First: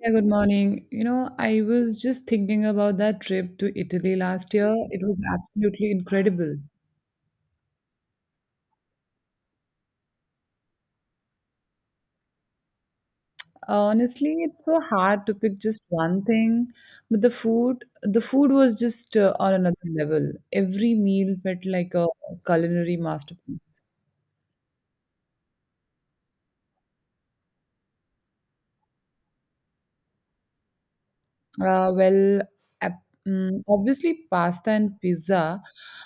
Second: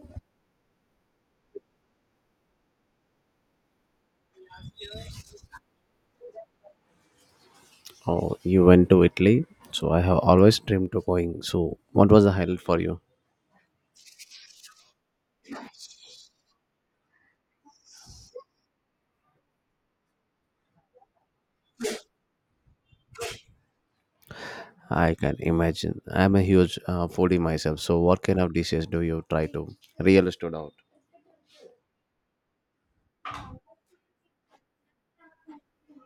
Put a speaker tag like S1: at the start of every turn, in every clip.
S1: Yeah, good morning. You know, I was just thinking about that trip to Italy last year. It was absolutely incredible.
S2: Oh, you went to Italy. So I have always dreamed of going. So what was the highlight for you?
S1: Honestly, it's so hard to pick just one thing, but the food was just on another level. Every meal felt like a culinary masterpiece.
S2: I can imagine. I'm a huge foodie myself. So what kind of dishes do you try to really stood out?
S1: Uh, well, Obviously pasta and pizza,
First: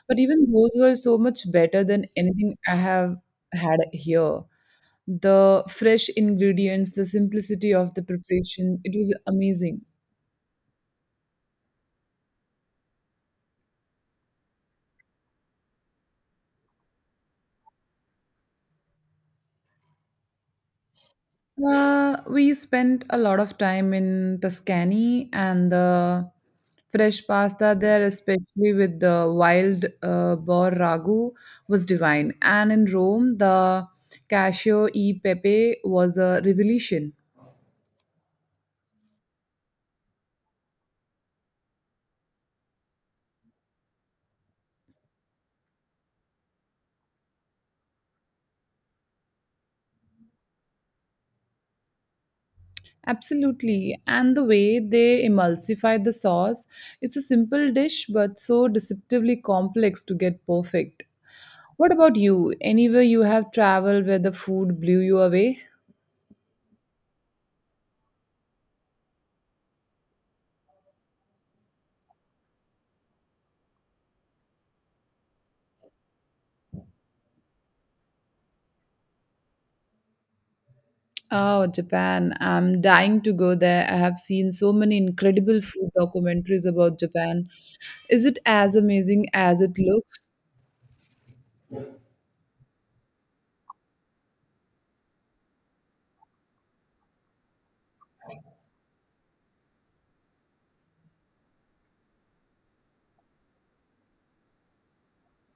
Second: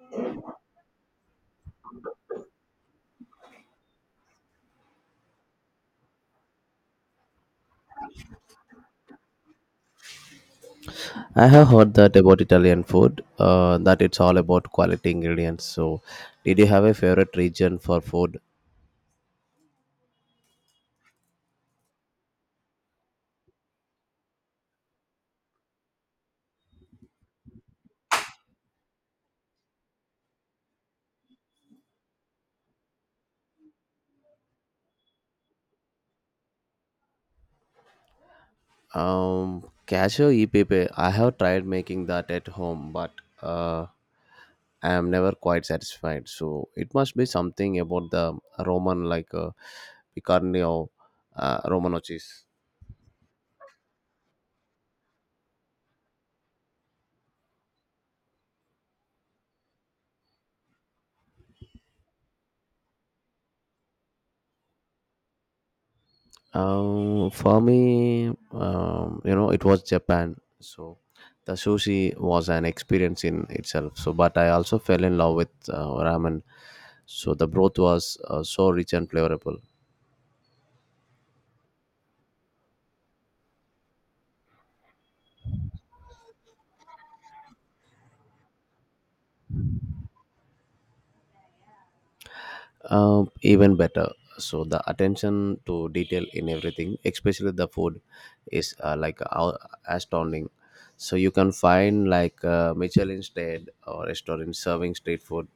S1: but even those were so much better than anything I have had here. The fresh ingredients, the simplicity of the preparation. It was amazing.
S2: I have heard that about Italian food, that it's all about quality ingredients. So did you have a favorite region for food?
S1: We spent a lot of time in Tuscany and the fresh pasta there, especially with the wild boar ragu, was divine. And in Rome, the cascio e pepe was a revelation.
S2: Cashew e P P, I have tried making that at home, but uh, I am never quite satisfied. So it must be something about the Roman, like picarne or Romano cheese.
S1: Absolutely. And the way they emulsify the sauce, it's a simple dish but so deceptively complex to get perfect. What about you? Anywhere you have traveled where the food blew you away?
S2: For me, you know, it was Japan. So the sushi was an experience in itself. So, but I also fell in love with ramen. So the broth was so rich and flavorful.
S1: Oh, Japan. I'm dying to go there. I have seen so many incredible food documentaries about Japan. Is it as amazing as it looks?
S2: Even better. So the attention to detail in everything, especially the food, is astounding. So you can find like Michelin stayed or restaurant serving street food.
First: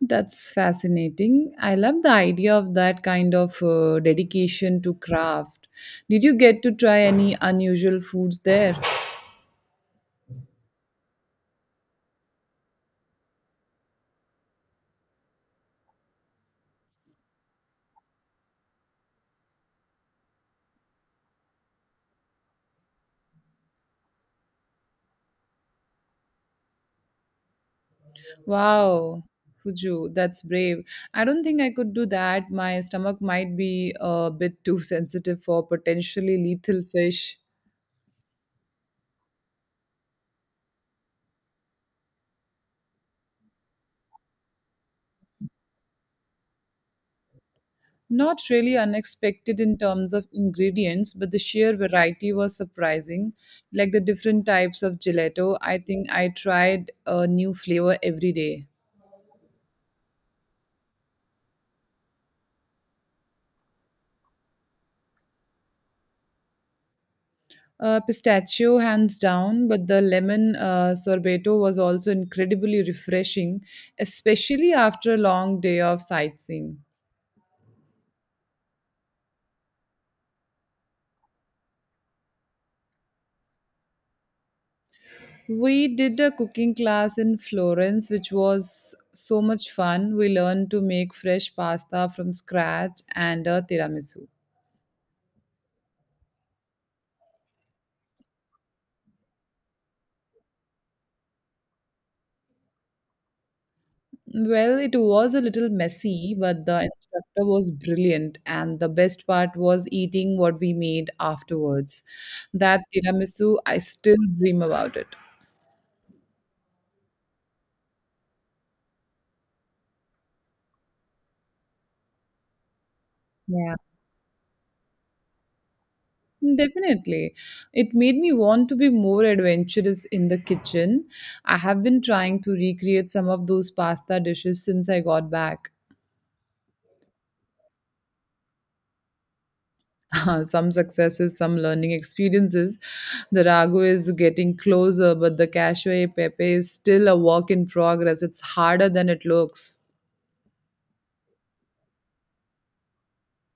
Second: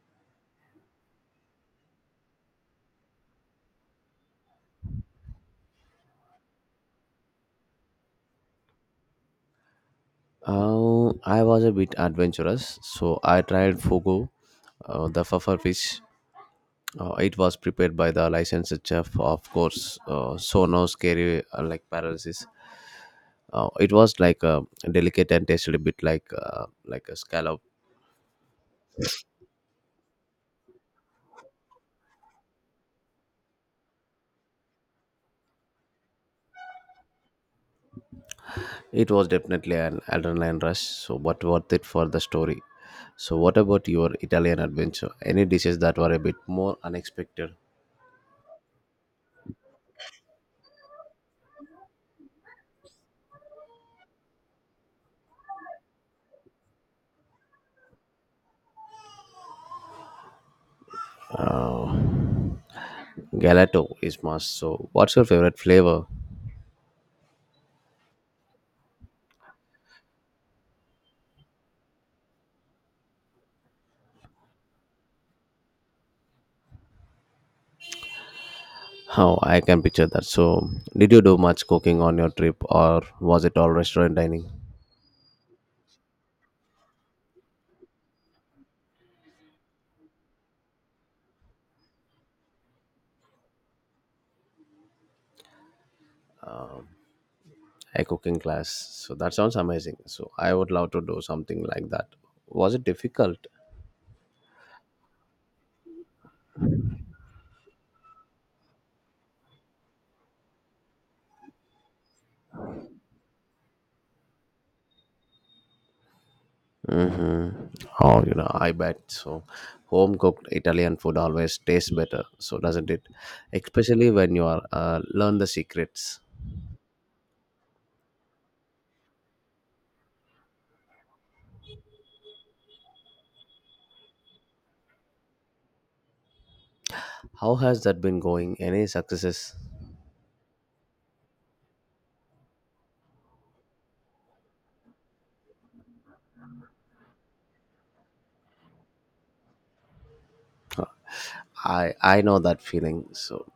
S1: That's fascinating. I love the idea of that kind of dedication to craft. Did you get to try any unusual foods there?
S2: I was a bit adventurous, so I tried fugu, the puffer fish. It was prepared by the licensed chef, of course. So no scary like paralysis. It was like a delicate and tasted a bit like a scallop.
S1: Wow, Fuju, that's brave. I don't think I could do that. My stomach might be a bit too sensitive for potentially lethal fish.
S2: It was definitely an adrenaline rush, so but worth it for the story. So, what about your Italian adventure? Any dishes that were a bit more unexpected?
S1: Not really unexpected in terms of ingredients, but the sheer variety was surprising. Like the different types of gelato, I think I tried a new flavor every day.
S2: Uh, Gelato is must. So, what's your favorite flavor?
S1: Pistachio, hands down, but the lemon sorbeto was also incredibly refreshing, especially after a long day of sightseeing.
S2: How I can picture that. So, did you do much cooking on your trip, or was it all restaurant dining?
S1: We did a cooking class in Florence, which was so much fun. We learned to make fresh pasta from scratch and a tiramisu.
S2: A cooking class. So that sounds amazing. So I would love to do something like that. Was it difficult?
S1: Well, it was a little messy, but the instructor was brilliant, and the best part was eating what we made afterwards. That tiramisu, I still dream about it.
S2: Hmm. Oh, you know, I bet so. Home cooked Italian food always tastes better, so doesn't it?
S1: Yeah,
S2: Especially when you are learn the secrets.
S1: definitely. It made me want to be more adventurous in the kitchen. I have been trying to recreate some of those pasta dishes since I got back.
S2: How has that been going? Any successes?
S1: Some successes, some learning experiences. The ragu is getting closer, but the cashew pepe is still a work in progress. It's harder than it looks.
S2: I know that feeling. So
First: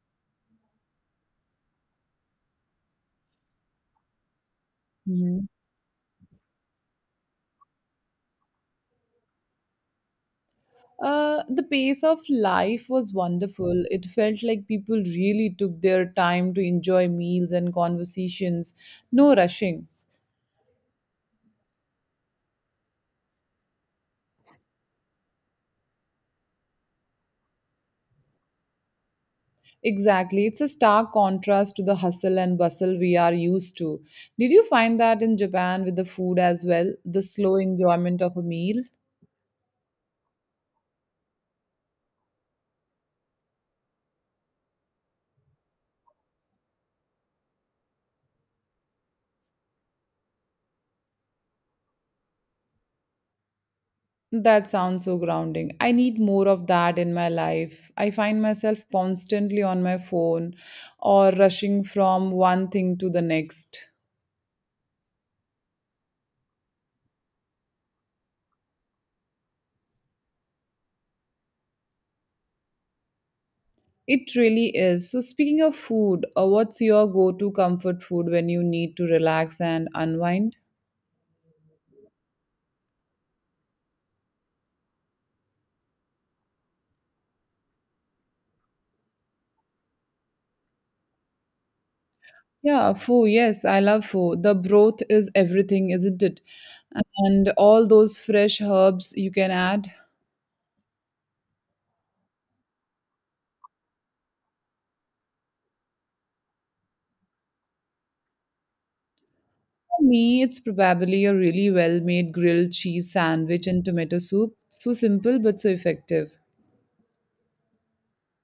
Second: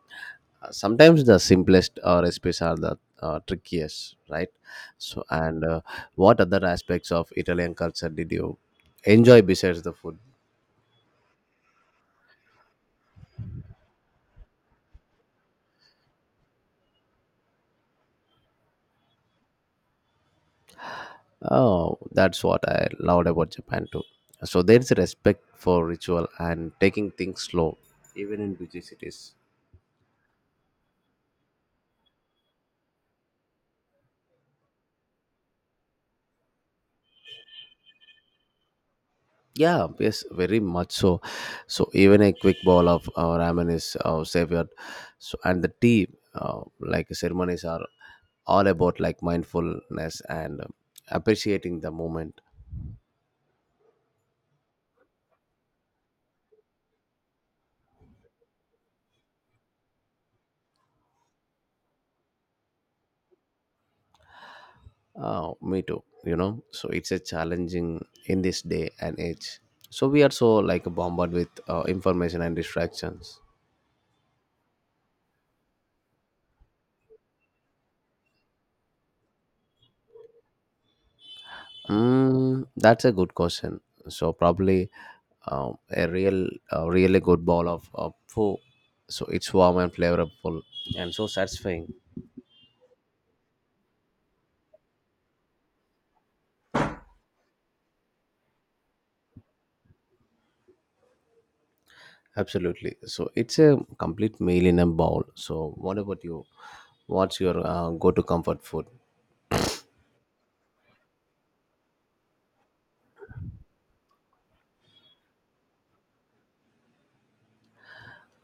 S2: sometimes the simplest recipes are the trickiest, right? So
S1: Mhm.
S2: and What other aspects of Italian culture did you enjoy besides the food?
S1: The pace of life was wonderful. It felt like people really took their time to enjoy meals and conversations, no rushing.
S2: Oh, that's what I loved about Japan too. So there's a respect for ritual and taking things slow, even in busy cities.
S1: Exactly. It's a stark contrast to the hustle and bustle we are used to. Did you find that in Japan with the food as well? The slow enjoyment of a meal?
S2: Yeah, yes, very much so. So even a quick bowl of ramen is savored. So and the tea, like ceremonies, are all about like mindfulness and appreciating the moment.
S1: That sounds so grounding. I need more of that in my life. I find myself constantly on my phone or rushing from one thing to the next.
S2: Oh, me too. You know, so it's a challenging in this day and age. So we are so like bombarded with information and distractions.
S1: It really is. So, speaking of food, what's your go to comfort food when you need to relax and unwind?
S2: That's a good question. So probably a real, a really good bowl of pho. So it's warm and flavorful and so satisfying.
S1: Yeah, pho. Yes, I love pho. The broth is everything, isn't it? And all those fresh herbs you can add.
S2: Absolutely. So it's a complete meal in a bowl. So what about you? What's your go-to comfort food?
S1: For me, it's probably a really well made grilled cheese sandwich and tomato soup. So simple but so effective.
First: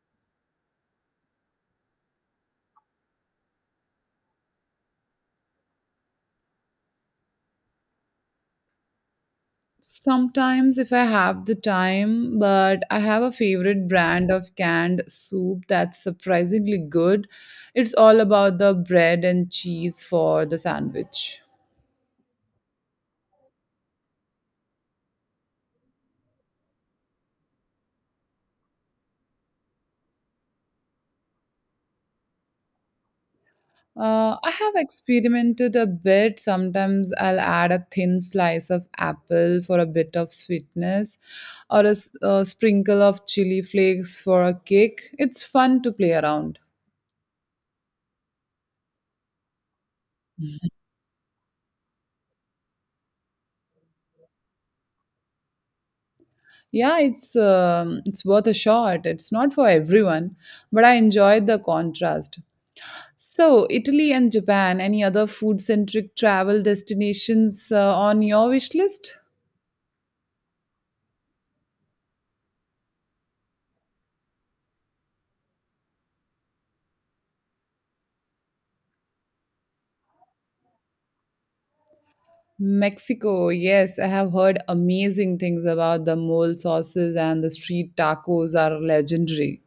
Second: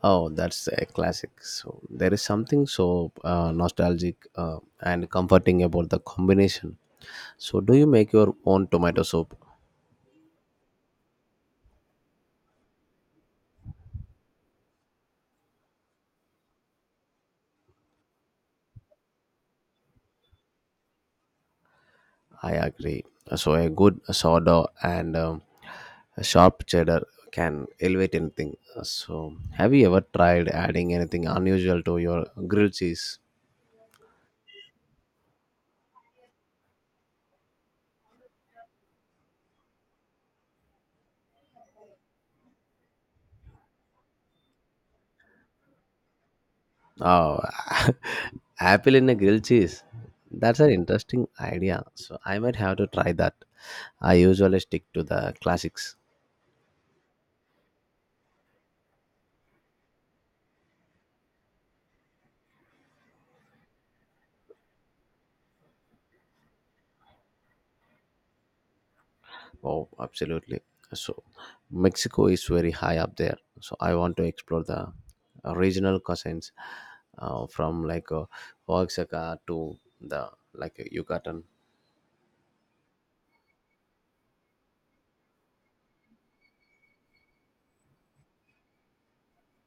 S2: Oh, that's a classic. So there is something so nostalgic and comforting about the combination. So do you make your own tomato soup?
S1: Sometimes, if I have the time, but I have a favorite brand of canned soup that's surprisingly good. It's all about the bread and cheese for the sandwich.
S2: I agree. So a good sourdough and a sharp cheddar can elevate anything. So have you ever tried adding anything unusual to your grilled cheese?
S1: I have experimented a bit. Sometimes I'll add a thin slice of apple for a bit of sweetness, or a sprinkle of chili flakes for a kick. It's fun to play around.
S2: Oh, apple in a grilled cheese. That's an interesting idea. So I might have to try that. I usually stick to the classics.
S1: Yeah, it's worth a shot. It's not for everyone, but I enjoyed the contrast. So, Italy and Japan. Any other food-centric travel destinations on your wish list?
S2: Oh, absolutely. So, Mexico is very high up there. So, I want to explore the regional cuisines from like Oaxaca to the like Yucatan.
S1: Mexico, yes, I have heard amazing things about the mole sauces and the street tacos are legendary.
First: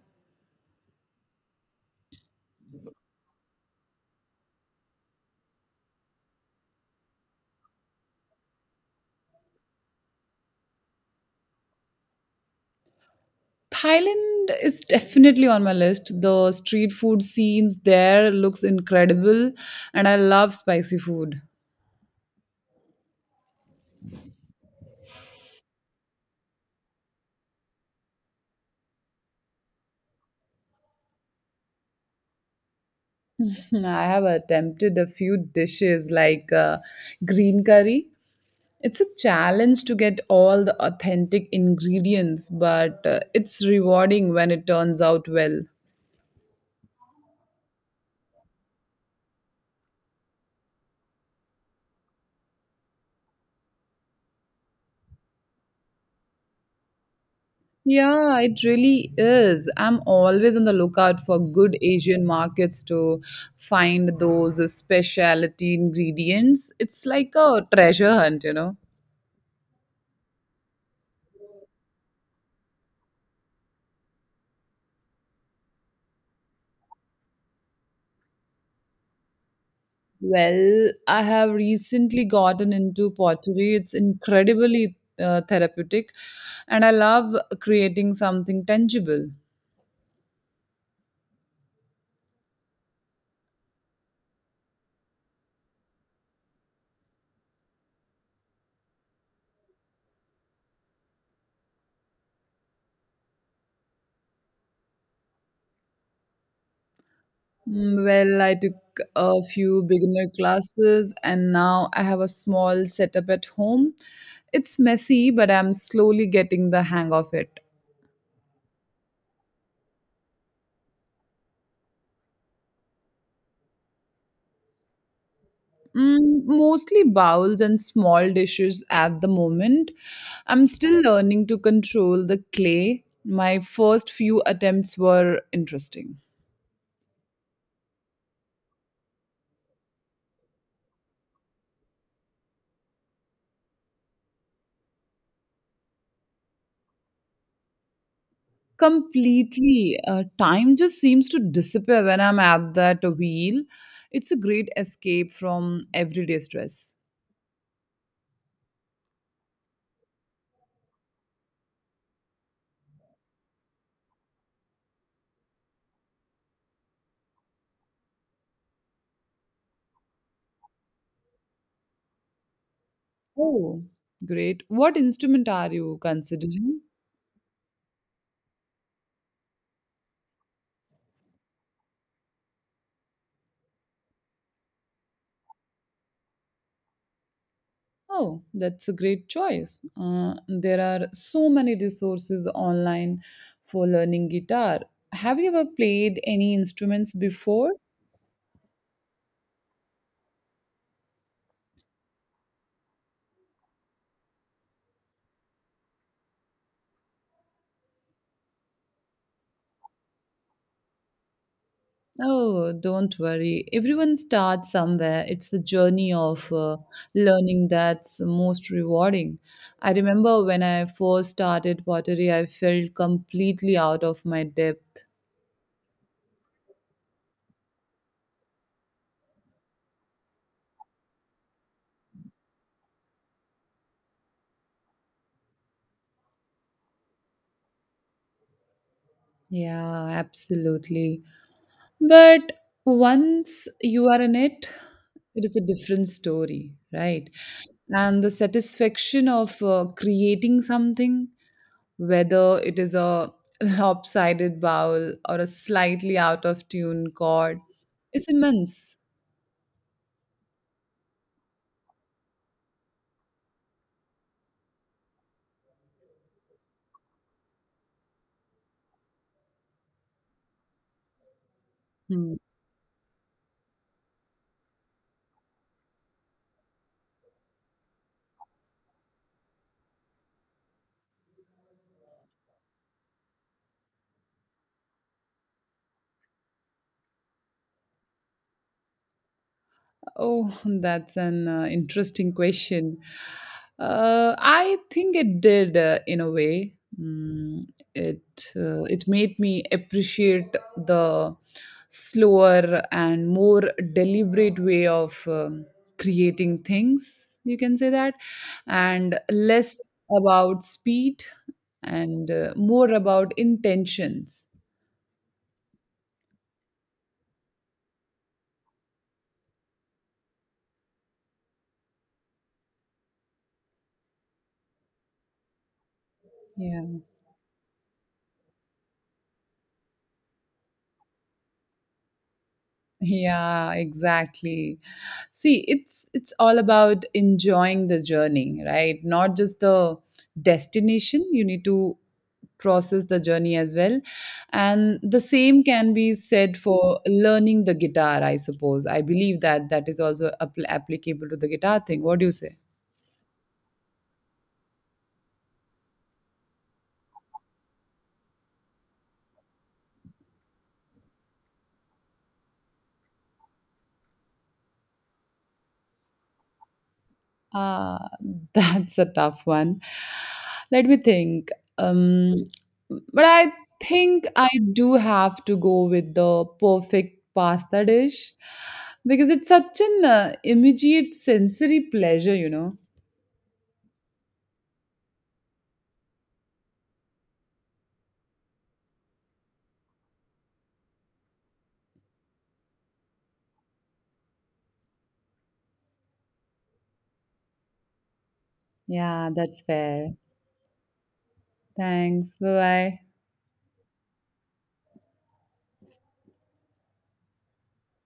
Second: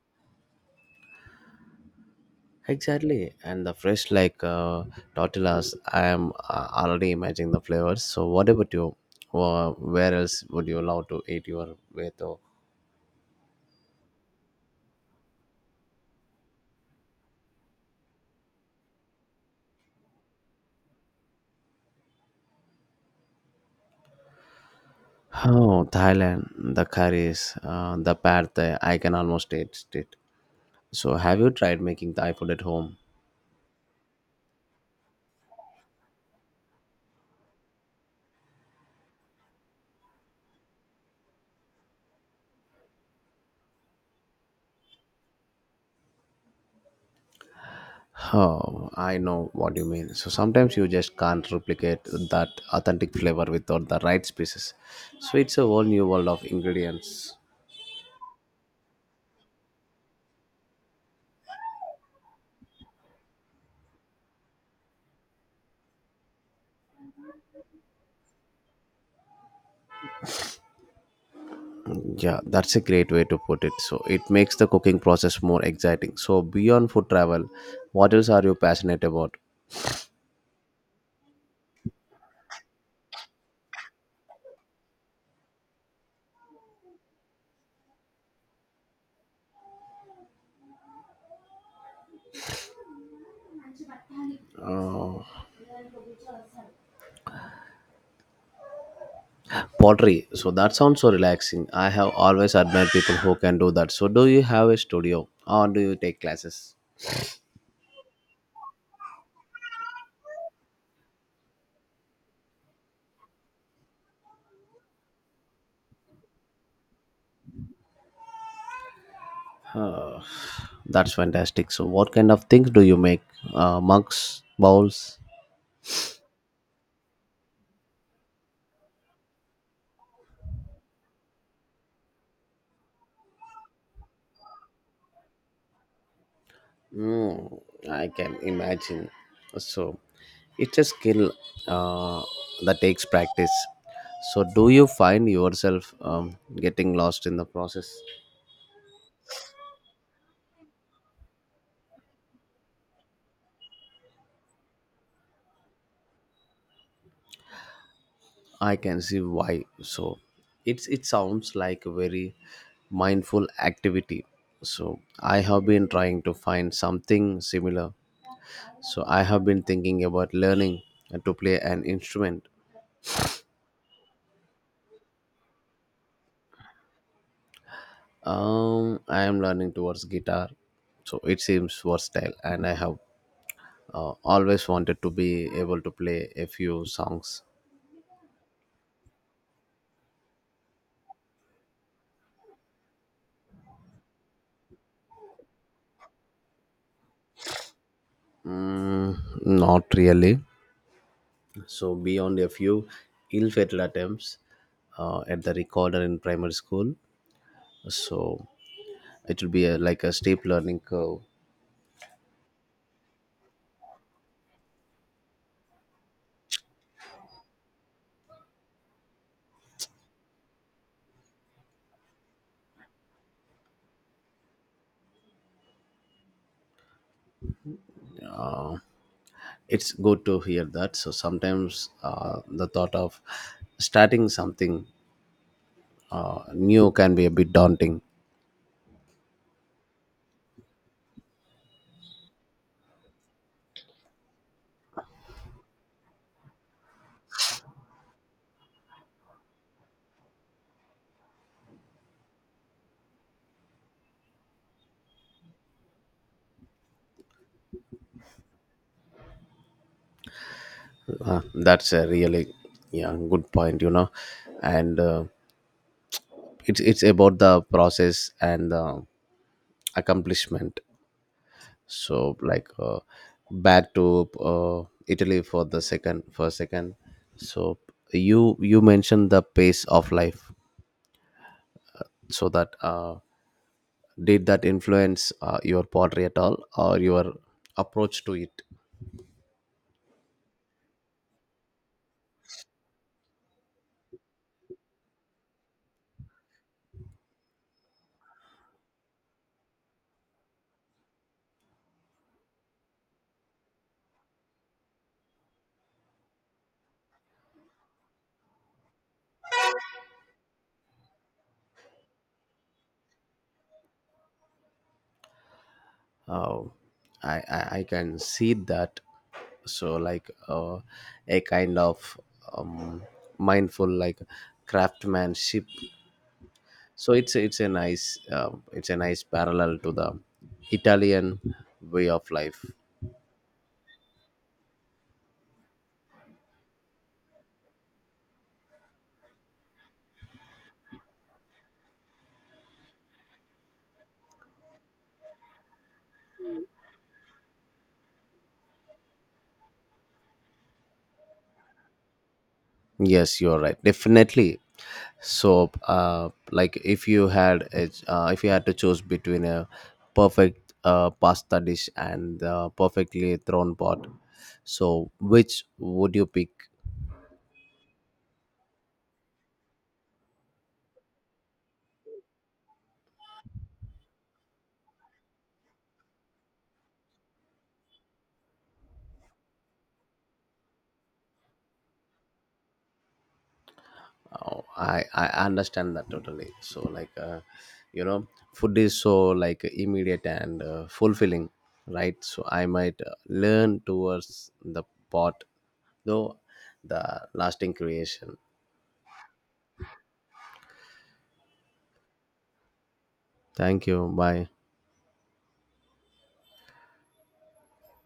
S2: Exactly, and the fresh like tortillas. I am already imagining the flavors. So, what about you? Where else would you love to eat your beto?
S1: Thailand is definitely on my list. The street food scenes there looks incredible and I love spicy food.
S2: Oh, Thailand, the curries, the pad thai. I can almost taste it. So, have you tried making Thai food at home?
S1: I have attempted a few dishes like green curry. It's a challenge to get all the authentic ingredients, but it's rewarding when it turns out well.
S2: Oh, I know what you mean. So sometimes you just can't replicate that authentic flavor without the right spices. So it's a whole new world of ingredients.
S1: Yeah, it really is. I'm always on the lookout for good Asian markets to find those specialty ingredients. It's like a treasure hunt, you know.
S2: Yeah, that's a great way to put it. So it makes the cooking process more exciting. So beyond food travel, what else are you passionate about?
S1: Well, I have recently gotten into pottery. It's incredibly therapeutic, and I love creating something tangible.
S2: Uh, Pottery. So that sounds so relaxing. I have always admired people who can do that. So do you have a studio or do you take classes?
S1: Mm, well, I took a few beginner classes and now I have a small setup at home. It's messy, but I'm slowly getting the hang of it.
S2: Huh. That's fantastic. So, what kind of things do you make? Mugs, bowls?
S1: Mm, mostly bowls and small dishes at the moment. I'm still learning to control the clay. My first few attempts were interesting.
S2: Mm, I can imagine. So, it's a skill uh, that takes practice. So, do you find yourself getting lost in the process?
S1: Completely. Time just seems to disappear when I'm at that wheel. It's a great escape from everyday stress.
S2: I can see why. So, it sounds like a very mindful activity. So, I have been trying to find something similar. So, I have been thinking about learning to play an instrument.
S1: Oh, great. What instrument are you considering?
S2: I am learning towards guitar, so it seems versatile, and I have always wanted to be able to play a few songs.
S1: Oh, that's a great choice. There are so many resources online for learning guitar. Have you ever played any instruments before?
S2: Mm, not really. So beyond a few ill-fated attempts at the recorder in primary school, so it will be a, like a steep learning curve.
S1: Oh, don't worry. Everyone starts somewhere. It's the journey of learning that's most rewarding. I remember when I first started pottery, I felt completely out of my depth.
S2: Uh, it's good to hear that. So sometimes the thought of starting something new can be a bit daunting.
S1: Yeah, absolutely. But once you are in it, it is a different story, right? And the satisfaction of creating something, whether it is a lopsided vowel or a slightly out of tune chord, is immense.
S2: That's a really yeah good point, you know, and it's about the process and the accomplishment.
S1: Hmm.
S2: So like back to Italy for a second. So you mentioned the pace of life. So that did that influence your pottery at all or your approach to it?
S1: Oh, that's an interesting question. I think it did, in a way. Mm, it made me appreciate the slower and more deliberate way of creating things. You can say that, and less about speed and more about intentions.
S2: uh, I can see that, so like a kind of um, mindful like craftsmanship,
S1: Yeah.
S2: so it's a nice it's a nice parallel to the Italian way of life.
S1: Yeah, exactly. See, it's all about enjoying the journey, right? Not just the destination. You need to process the journey as well. And the same can be said for learning the guitar, I suppose. I believe that that is also applicable to the guitar thing. What do you say?
S2: Yes, you're right, definitely. So like if you had a, if you had to choose between a perfect pasta dish and perfectly thrown pot, so which would you pick?
S1: Uh, that's a tough one. Let me think. Um, but I think I do have to go with the perfect pasta dish because it's such an immediate sensory pleasure, you know.
S2: Oh, I understand that totally. So like, you know, food is so like immediate and fulfilling, right? So I might learn towards the pot, though the lasting creation.
S1: Yeah, that's fair. Thanks. Bye bye.
S2: Thank you. Bye.